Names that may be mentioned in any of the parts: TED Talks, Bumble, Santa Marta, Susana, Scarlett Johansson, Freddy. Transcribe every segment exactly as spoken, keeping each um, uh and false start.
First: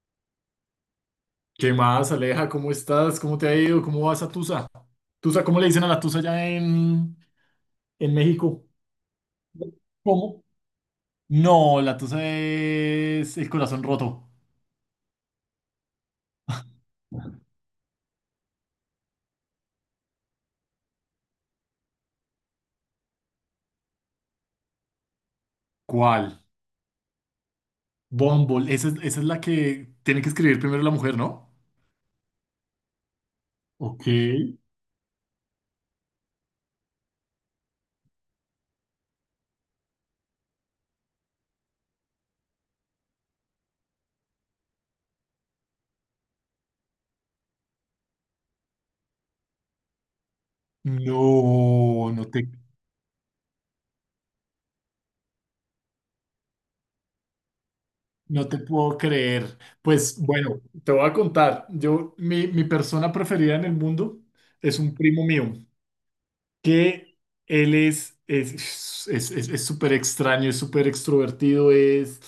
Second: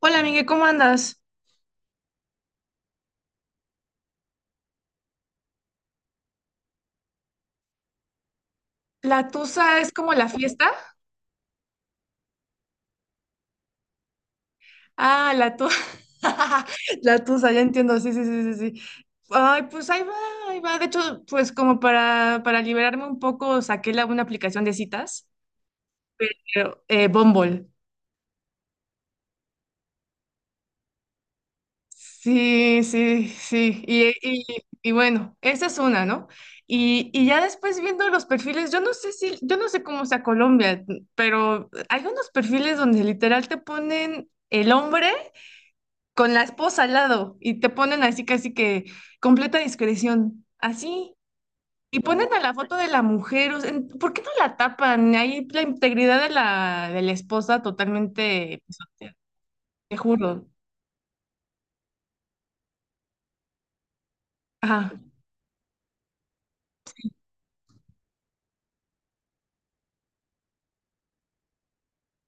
Hola, Miguel, ¿cómo andas? ¿Qué más, Aleja? ¿Cómo estás? ¿Cómo te ha ido? ¿Cómo vas a Tusa? Tusa, ¿cómo le dicen a la Tusa allá en, en México? ¿La tusa es como la ¿Cómo? fiesta? No, la Tusa es el corazón roto. Ah, la tusa. La tusa, ya entiendo, sí, sí, sí, sí, sí. Ay, pues ahí va, ahí va. De hecho, pues como para, para liberarme un poco, saqué la, una aplicación de citas, ¿Cuál? pero eh, Bumble. Bumble. Esa es, esa es la que tiene que escribir primero la mujer, ¿no? Sí, sí, sí. Ok. Y, y, y bueno, esa es una, ¿no? Y, y ya después viendo los perfiles, yo no sé si, yo no sé cómo sea Colombia, pero hay unos perfiles donde literal te ponen el hombre con la esposa al lado y te ponen así casi que completa discreción, así. Y No, no ponen a te, la foto de la mujer, o sea, en- ¿por qué no la tapan? Ahí la integridad de la, de la esposa no te totalmente puedo pisoteada, creer. te Pues juro. bueno, te voy a contar. Yo, mi, mi persona preferida en el mundo es Ajá, un primo mío. Que él es es es es- es súper extraño, es súper extrovertido. es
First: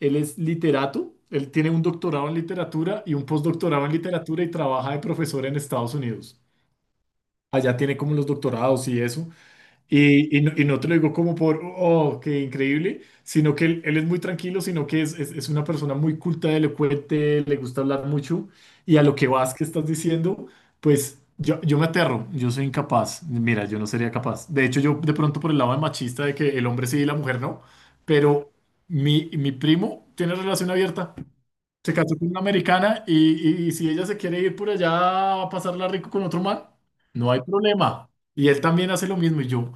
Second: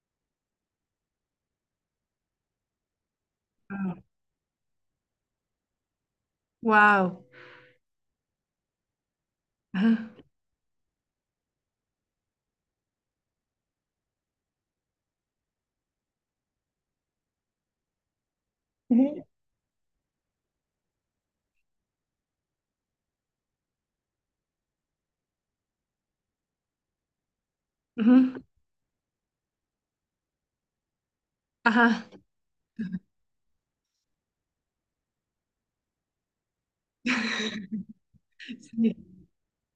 él es literato, él tiene un doctorado en literatura y un postdoctorado en literatura y trabaja de profesor en Estados Unidos. wow. Allá tiene como los doctorados y eso. Ajá, Y, y no, y no te lo digo como por, oh, qué increíble, sino que él, él es muy tranquilo, sino que es, es, es una persona muy culta, elocuente, le gusta hablar mucho. Y a lo que vas que estás diciendo, pues yo, yo me aterro, yo soy incapaz. Mira, yo no sería capaz. De hecho, yo de pronto por el lado de machista de que el hombre sí y la mujer no, ujú, pero mi, mi primo tiene relación abierta. Se ajá, casó con una americana y, y- y si ella se quiere ir por allá a pasarla rico con otro man, no hay problema. Y él también sí, hace lo mismo. Y yo,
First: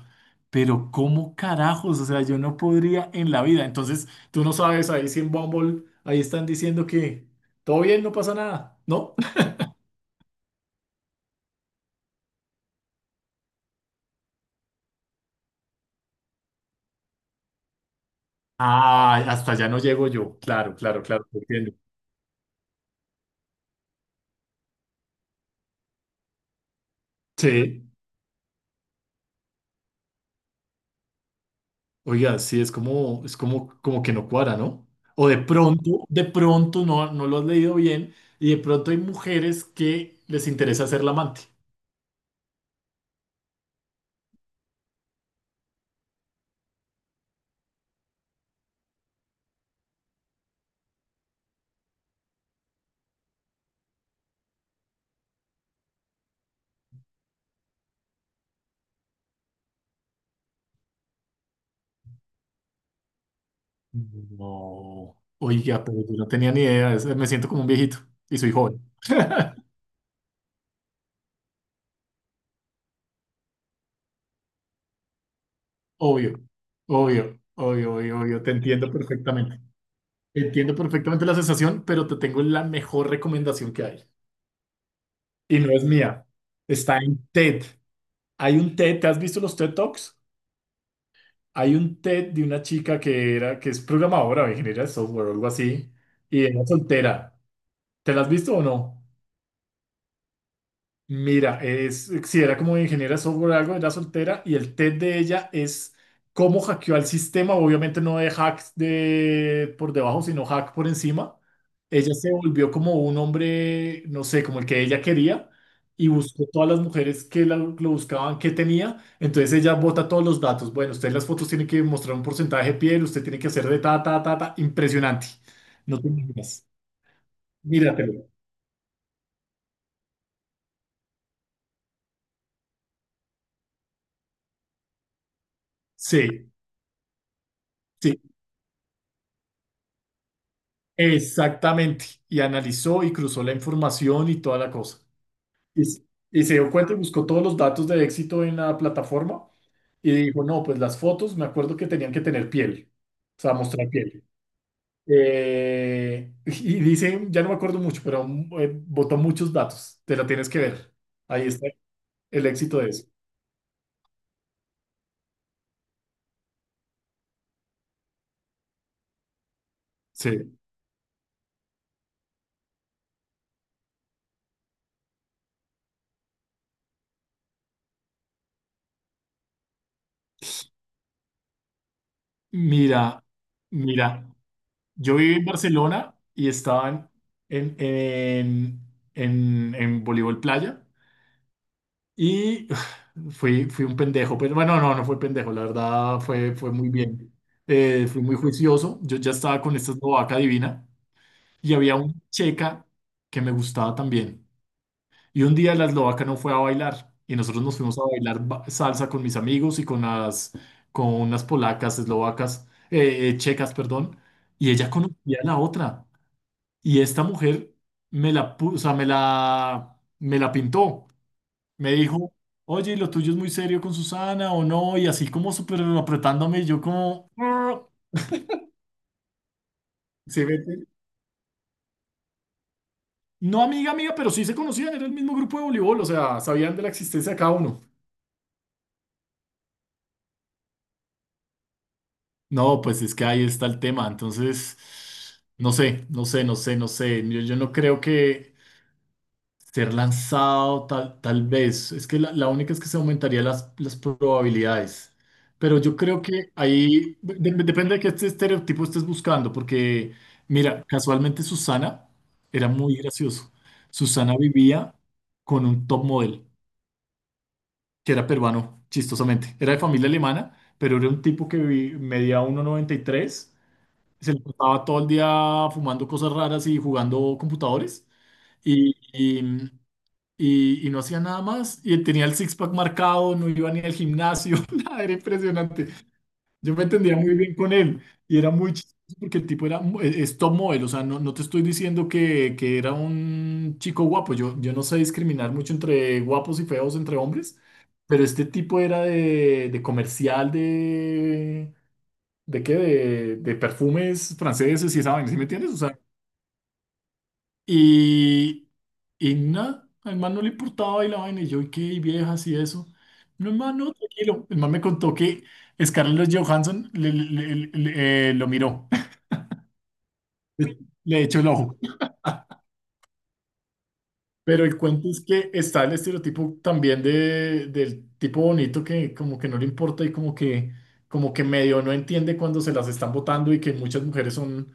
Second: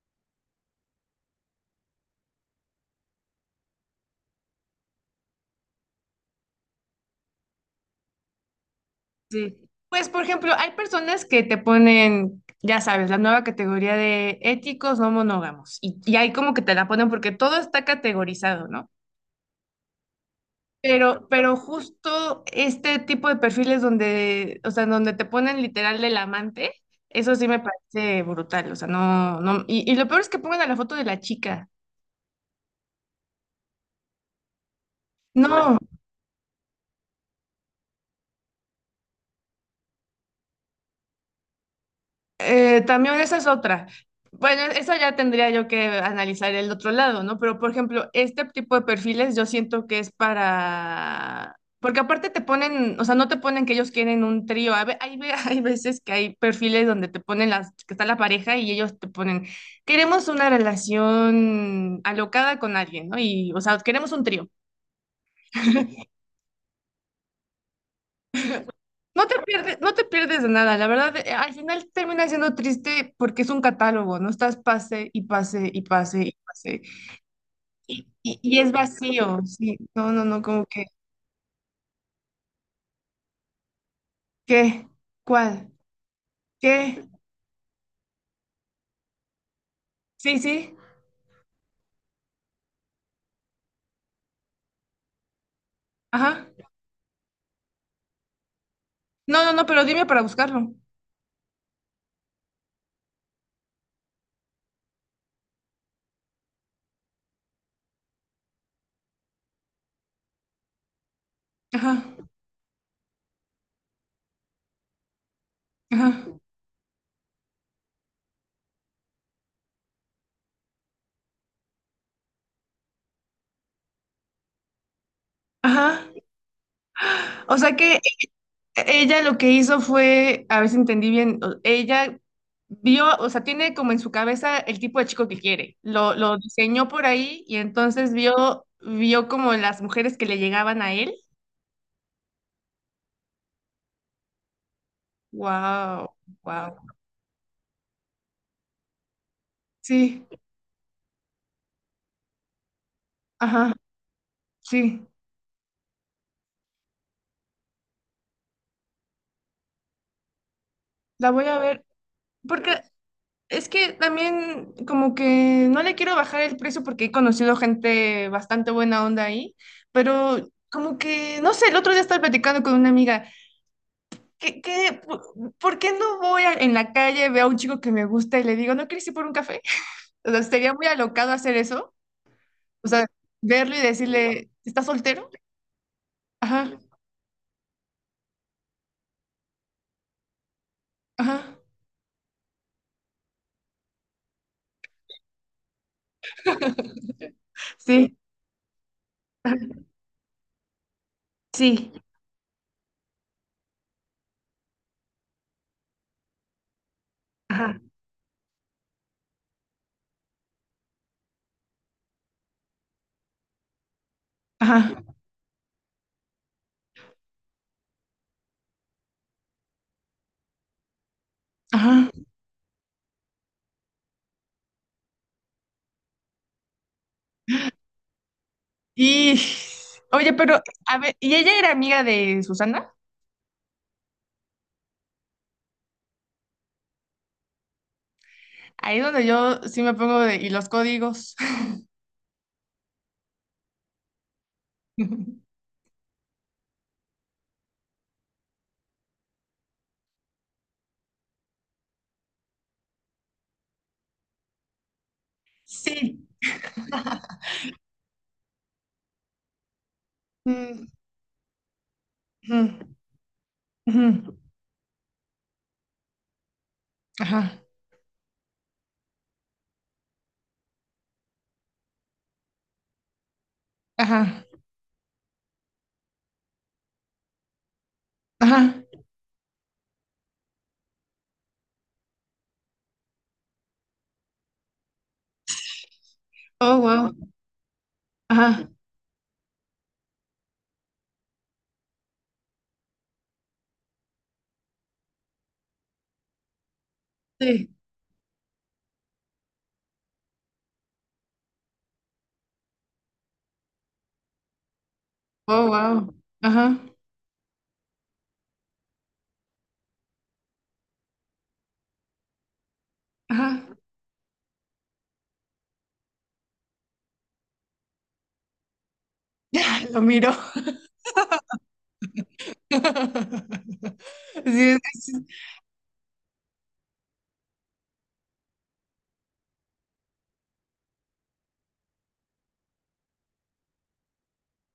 pero ¿cómo carajos? O sea, yo no podría en la vida. Entonces, tú no sabes, ahí sí en Bumble, ahí están diciendo que todo bien, no pasa nada, ¿no? sí. Pues, por ejemplo, hay personas que te ponen, ya sabes, la nueva categoría de éticos no monógamos. Y, y ahí como que te la ponen porque todo está categorizado, ¿no? Ah, hasta allá no llego yo. Claro, claro, claro, Pero, te pero entiendo. justo este tipo de perfiles donde, o sea, donde te ponen literal del amante, eso sí me Sí. parece brutal, o sea, no, no, y, y lo peor es que pongan a la foto de la chica. Oiga, sí, es como, es como, como que no cuadra, ¿no? O de No. pronto, de pronto no, no lo has leído bien y de pronto hay mujeres que les interesa ser la amante. Eh, también esa es otra. Bueno, eso ya tendría yo que analizar el otro lado, ¿no? Pero, por ejemplo, este tipo de perfiles yo siento que es para... Porque aparte te ponen, o sea, no te ponen que ellos quieren un trío. A ve- Hay, ve- hay veces que hay perfiles donde te ponen las, que está la pareja y ellos te ponen, queremos una relación alocada con alguien, ¿no? Y, o sea, queremos un trío. No, oiga, pero yo no tenía ni idea, es- me siento como un viejito y soy joven. No te pierdes, no te pierdes de nada, la verdad, eh, al final termina siendo triste porque es un catálogo, no estás pase y pase y pase y Obvio, pase. obvio, obvio, Y, obvio, y- obvio, te y es entiendo vacío, perfectamente. sí. No, no, no, como Entiendo que, perfectamente la sensación, pero te tengo la mejor recomendación que hay. ¿qué? Y ¿Cuál? no es mía, está ¿Qué? en TED. Hay un TED, ¿te has visto los TED Talks? Sí, sí, Hay un TED de una chica que era, que es programadora o ingeniera de software o algo así, ajá. y era soltera. ¿Te la has visto o no? No, no, no, pero dime para buscarlo. Mira, es, si era como ingeniera de software o algo, era soltera y el TED de ella es cómo hackeó al sistema, obviamente no de hacks de, por debajo, sino hack por encima. Ajá, Ella se volvió como un hombre, no sé, como el que ella quería y ajá, buscó todas las mujeres que la- lo buscaban, que tenía. Entonces ella bota todos los datos. Bueno, usted en las fotos tiene que mostrar un porcentaje de piel, usted tiene que hacer de ta, ta, ta, ta, impresionante. ajá. No te imaginas. O sea que Míratelo. E-, ella lo que hizo fue, a ver si entendí bien, o- ella vio, o sea, tiene como en su cabeza el tipo de chico que quiere. Lo, lo Sí, diseñó por ahí y entonces sí. vio, vio como las mujeres que le llegaban a él. Exactamente. Y analizó y cruzó la información y toda la cosa. Y, s- Wow, y se dio wow. cuenta y buscó todos los datos de éxito en la plataforma y Sí, dijo, no, pues las fotos me acuerdo que tenían que tener piel, o sea, ajá, mostrar piel. sí. Eh, y dice, ya no me acuerdo mucho, pero eh, botó muchos datos, te la tienes que ver. La voy Ahí a está ver. el éxito Porque de eso. es que también como que no le quiero bajar el precio porque he conocido gente bastante buena onda ahí, pero Sí. como que, no sé, el otro día estaba platicando con una amiga. ¿Qué, qué, por, ¿por qué no voy a- en la calle, veo a un chico que me gusta y le digo, ¿no quieres ir por un café? O sea, sería muy alocado hacer eso. O sea, Mira, verlo y mira, decirle, ¿estás yo soltero? viví en Barcelona y Ajá, estaban en, en, en, en voleibol playa. ajá, Y fui, fui un pendejo, pero bueno, no, no fue pendejo, la verdad fue, fue muy bien. Eh, sí, Fui muy juicioso, yo ya estaba ajá, con esta eslovaca divina y sí, había una checa que me gustaba también. Y un día la eslovaca no fue a bailar y nosotros nos ajá, fuimos a bailar ba- salsa con mis amigos y con las, con unas polacas, eslovacas, eh, eh, checas, perdón, y ajá, ella conocía a la otra. Y esta mujer me la, pu- o sea, me la, me la pintó. Me ajá. dijo, oye, lo tuyo es muy serio con Susana o no, y así como súper apretándome, y yo como, "Ah", Y, oye, se pero, mete. a ver, ¿y ella era amiga de Susana? No amiga, amiga, pero sí se conocían, era el mismo grupo de voleibol, o sea, sabían de la existencia de cada uno. Ahí es donde yo sí me pongo de, y los códigos. No, pues es que ahí está el tema, entonces, no sé, no sé, no sé, no sé, yo, yo no creo que ser lanzado tal, tal vez. Es que la, la única es que se aumentaría las, las probabilidades. Pero yo creo Sí. que ahí de- de- depende de qué este estereotipo estés buscando, porque mira, Mm, casualmente Susana era mm, muy gracioso. mm. Susana vivía con un top model, Ajá, que era peruano, chistosamente. Era de familia alemana, pero era un tipo que vi- medía uno noventa y tres. Se le ajá, pasaba todo el día fumando cosas raras y jugando computadores. ajá. Y, y, y no hacía nada más. Y tenía el six-pack marcado, no iba ni al gimnasio, nada, era impresionante. Yo Oh, me wow. entendía muy bien con él y era Ajá, muy chistoso porque el tipo era mu- e- es top model, o sea, no, no te estoy diciendo que, que era un chico guapo, yo, yo no sé discriminar mucho entre guapos y feos, entre hombres, sí. pero este tipo era de, de comercial de... ¿De qué? De, de perfumes franceses y esa vaina, ¿sí me Oh, entiendes? O sea, wow. Ajá, y, y nada, al man no le importaba y la vaina, y yo, ¿y qué? ¿Y viejas y eso? No, el ajá. man, no, tranquilo. El man me contó que Scarlett Johansson le- le- le- le- eh, lo miró, Lo miro. le echó el ojo. Pero Sí, el es que cuento es sí, que está el estereotipo también de, del tipo bonito que como que no le importa y como que, como que medio no entiende cuando se las están botando y que muchas mujeres son,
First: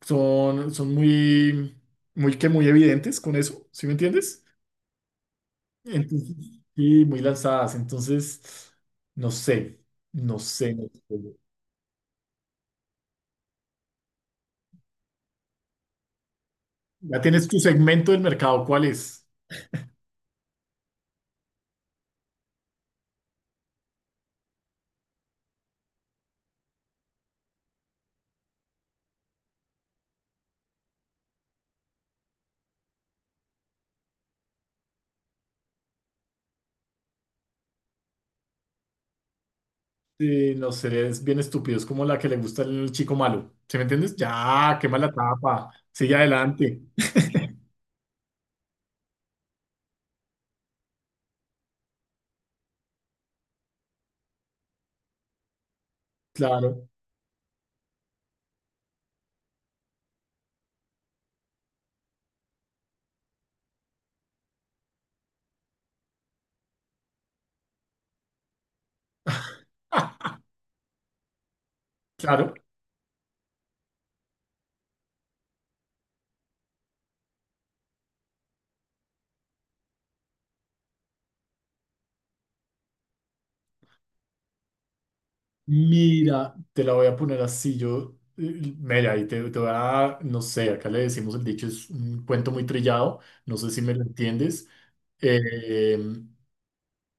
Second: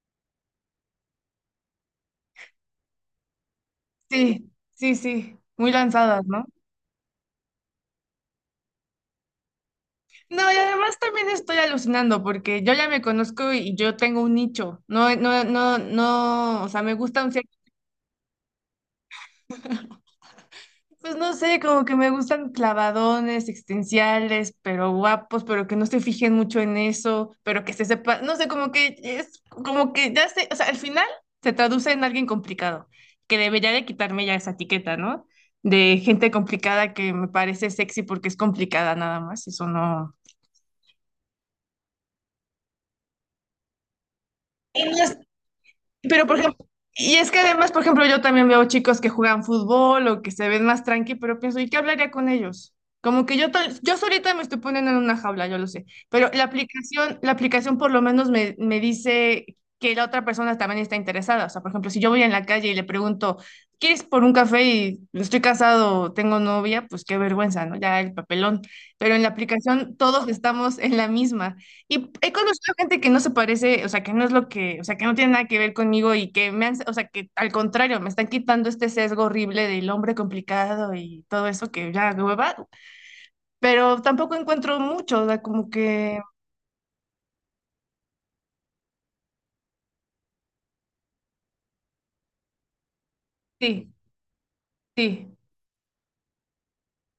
son, son muy, muy que muy evidentes con eso, ¿sí me entiendes? sí, sí, sí, muy lanzadas, Entonces, ¿no? sí, muy lanzadas. Entonces, no sé, no No, y sé, no además también sé. estoy alucinando porque yo ya me conozco y yo tengo un nicho. No, no, no, no, o sea, me Ya gustan. tienes tu segmento del mercado, ¿cuál es? Pues no sé, como que me gustan clavadones, existenciales, pero guapos, pero que no se fijen mucho en eso, pero que se sepa, no sé, como que es, como que ya sé, o sea, al final se traduce en alguien complicado, que debería de quitarme ya esa etiqueta, ¿no? De gente complicada que me parece sexy porque es complicada nada más, eso no. Eh, no sé, es bien estúpido, es como la que le gusta el chico malo. ¿Sí me entiendes? Ya, Y no quema la es. tapa, sigue Pero, por ejemplo, adelante. y es que además, por ejemplo, yo también veo chicos que juegan fútbol o que se ven más tranqui, pero pienso, ¿y qué hablaría con ellos? Como que yo, tal- yo solita me estoy poniendo en una jaula, yo lo sé, pero la Claro, aplicación, la aplicación por lo menos me, me dice que la otra persona también está interesada. O sea, por ejemplo, si yo voy en la calle y le pregunto, ¿quieres por un café y estoy casado, tengo novia? Pues qué vergüenza, ¿no? Ya el papelón. Pero en la aplicación todos estamos en la misma. Y he claro. conocido gente que no se parece, o sea, que no es lo que, o sea, que no tiene nada que ver conmigo y que me han, o sea, que al contrario, me están quitando este sesgo horrible del hombre complicado y todo eso que ya hueva, pero tampoco encuentro mucho, o sea, como que Mira, te la voy a poner así. Yo, eh, mira, y te, te voy a, no sé, acá le decimos el dicho, es un cuento muy trillado, no sé si sí, me lo entiendes. sí. Eh,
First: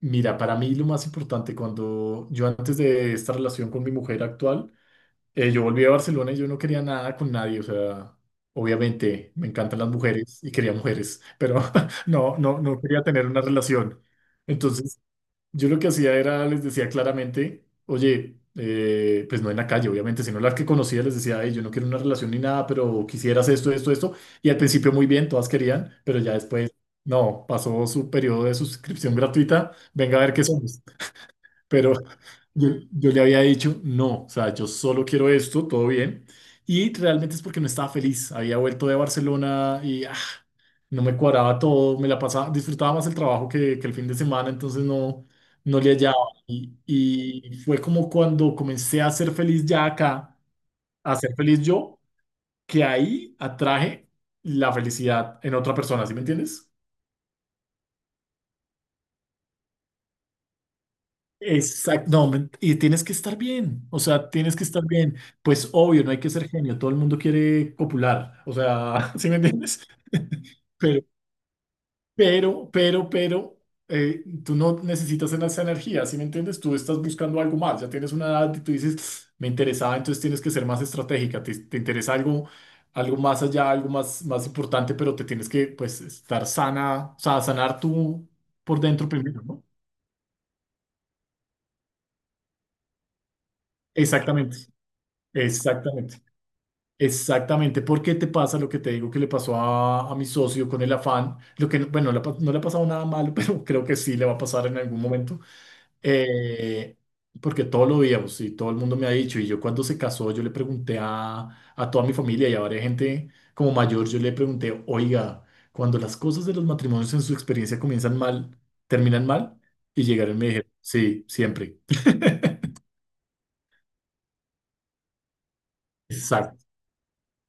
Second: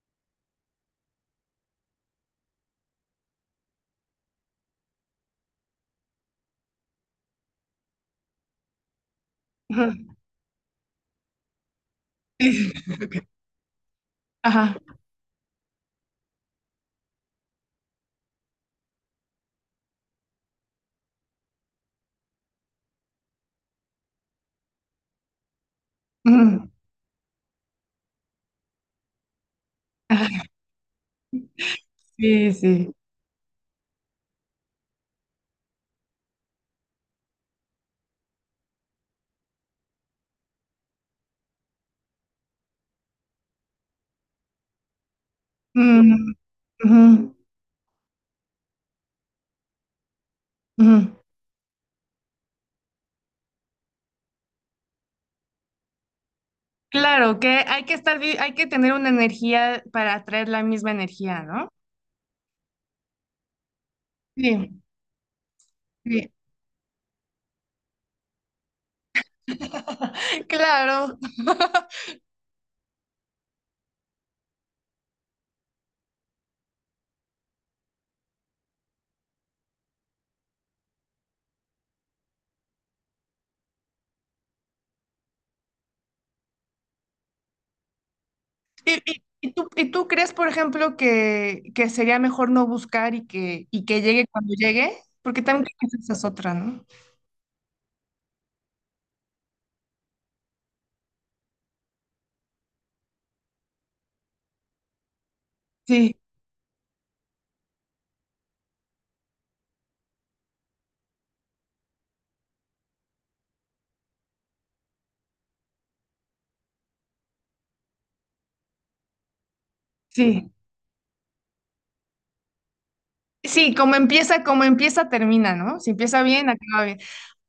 Mira, para mí lo más importante, cuando yo antes de esta relación con mi mujer actual, eh, yo volví a Barcelona y yo no quería nada con nadie, o sea, obviamente me encantan las Ujú, mujeres y quería mujeres, pero no, no, no quería tener una relación. ajá. Entonces, yo lo que hacía era, les decía claramente, oye, eh, pues no en la calle, obviamente, sino las que conocía, les decía, "Ey, yo no quiero una relación ni nada, pero quisieras esto, esto, esto. Y al principio muy bien, todas querían, pero ya Ujú, después, no, pasó su periodo de suscripción gratuita, venga a ver qué ajá, somos. Pero sí, yo, sí. yo le había dicho, no, o sea, yo solo quiero esto, todo bien. Y realmente es porque no estaba feliz, había vuelto de Barcelona y no me cuadraba todo, me la pasaba, disfrutaba más el trabajo que, que el fin de semana, entonces no, no le Ujú, hallaba. Y, ujú, y fue como cuando comencé a ser feliz ya acá, a ujú. ser feliz yo, que ahí atraje la felicidad en otra persona, ¿sí me entiendes? Claro, que hay que estar, vi- hay que tener una energía para atraer la misma energía, ¿no? Exacto, no, men- y tienes que estar bien, o sea, tienes que Sí, estar bien. Pues obvio, no hay que sí. ser genio, todo el mundo quiere copular, o sea, ¿sí me entiendes? Pero, Claro. Pero, pero, pero, eh, tú no necesitas en esa energía, ¿sí me entiendes? Tú estás buscando algo más, ya tienes una edad y tú dices, me interesaba, entonces tienes que ser más estratégica, te, te interesa algo, algo más allá, algo más, más importante, pero te tienes que, pues, estar sana, o sea, sanar tú por ¿Y, dentro y- primero, y ¿no? tú, ¿y tú crees, por ejemplo, que, que sería mejor no buscar y que, y que llegue cuando Exactamente, llegue? Porque también creo que esa exactamente. es otra, ¿no? Exactamente, porque te pasa lo que te digo que le pasó a, a mi socio con el afán, lo que, bueno, le ha pa- no le ha pasado nada malo, pero creo que sí le va a pasar en algún momento. Sí, Eh, Porque todo lo veíamos y todo el mundo me ha dicho, y yo cuando se casó, yo le pregunté a, a toda mi familia y a varias gente como mayor, yo le pregunté, oiga, cuando las cosas de los matrimonios en su experiencia comienzan mal, terminan mal, y llegaron y me sí. dijeron, sí, siempre. Sí, como empieza, como empieza, termina, ¿no? Si empieza bien, Exacto. acaba bien.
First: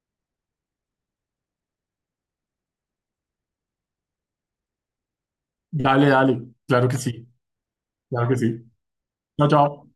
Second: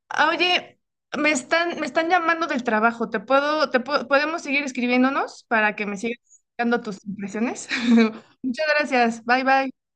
Ah, oye, me están, me están llamando del trabajo. ¿Te puedo, te puedo- ¿podemos seguir escribiéndonos para que me Dale, sigas dale, dando claro que tus sí, impresiones? claro que sí. Muchas gracias. Bye, Chao, bye. chao.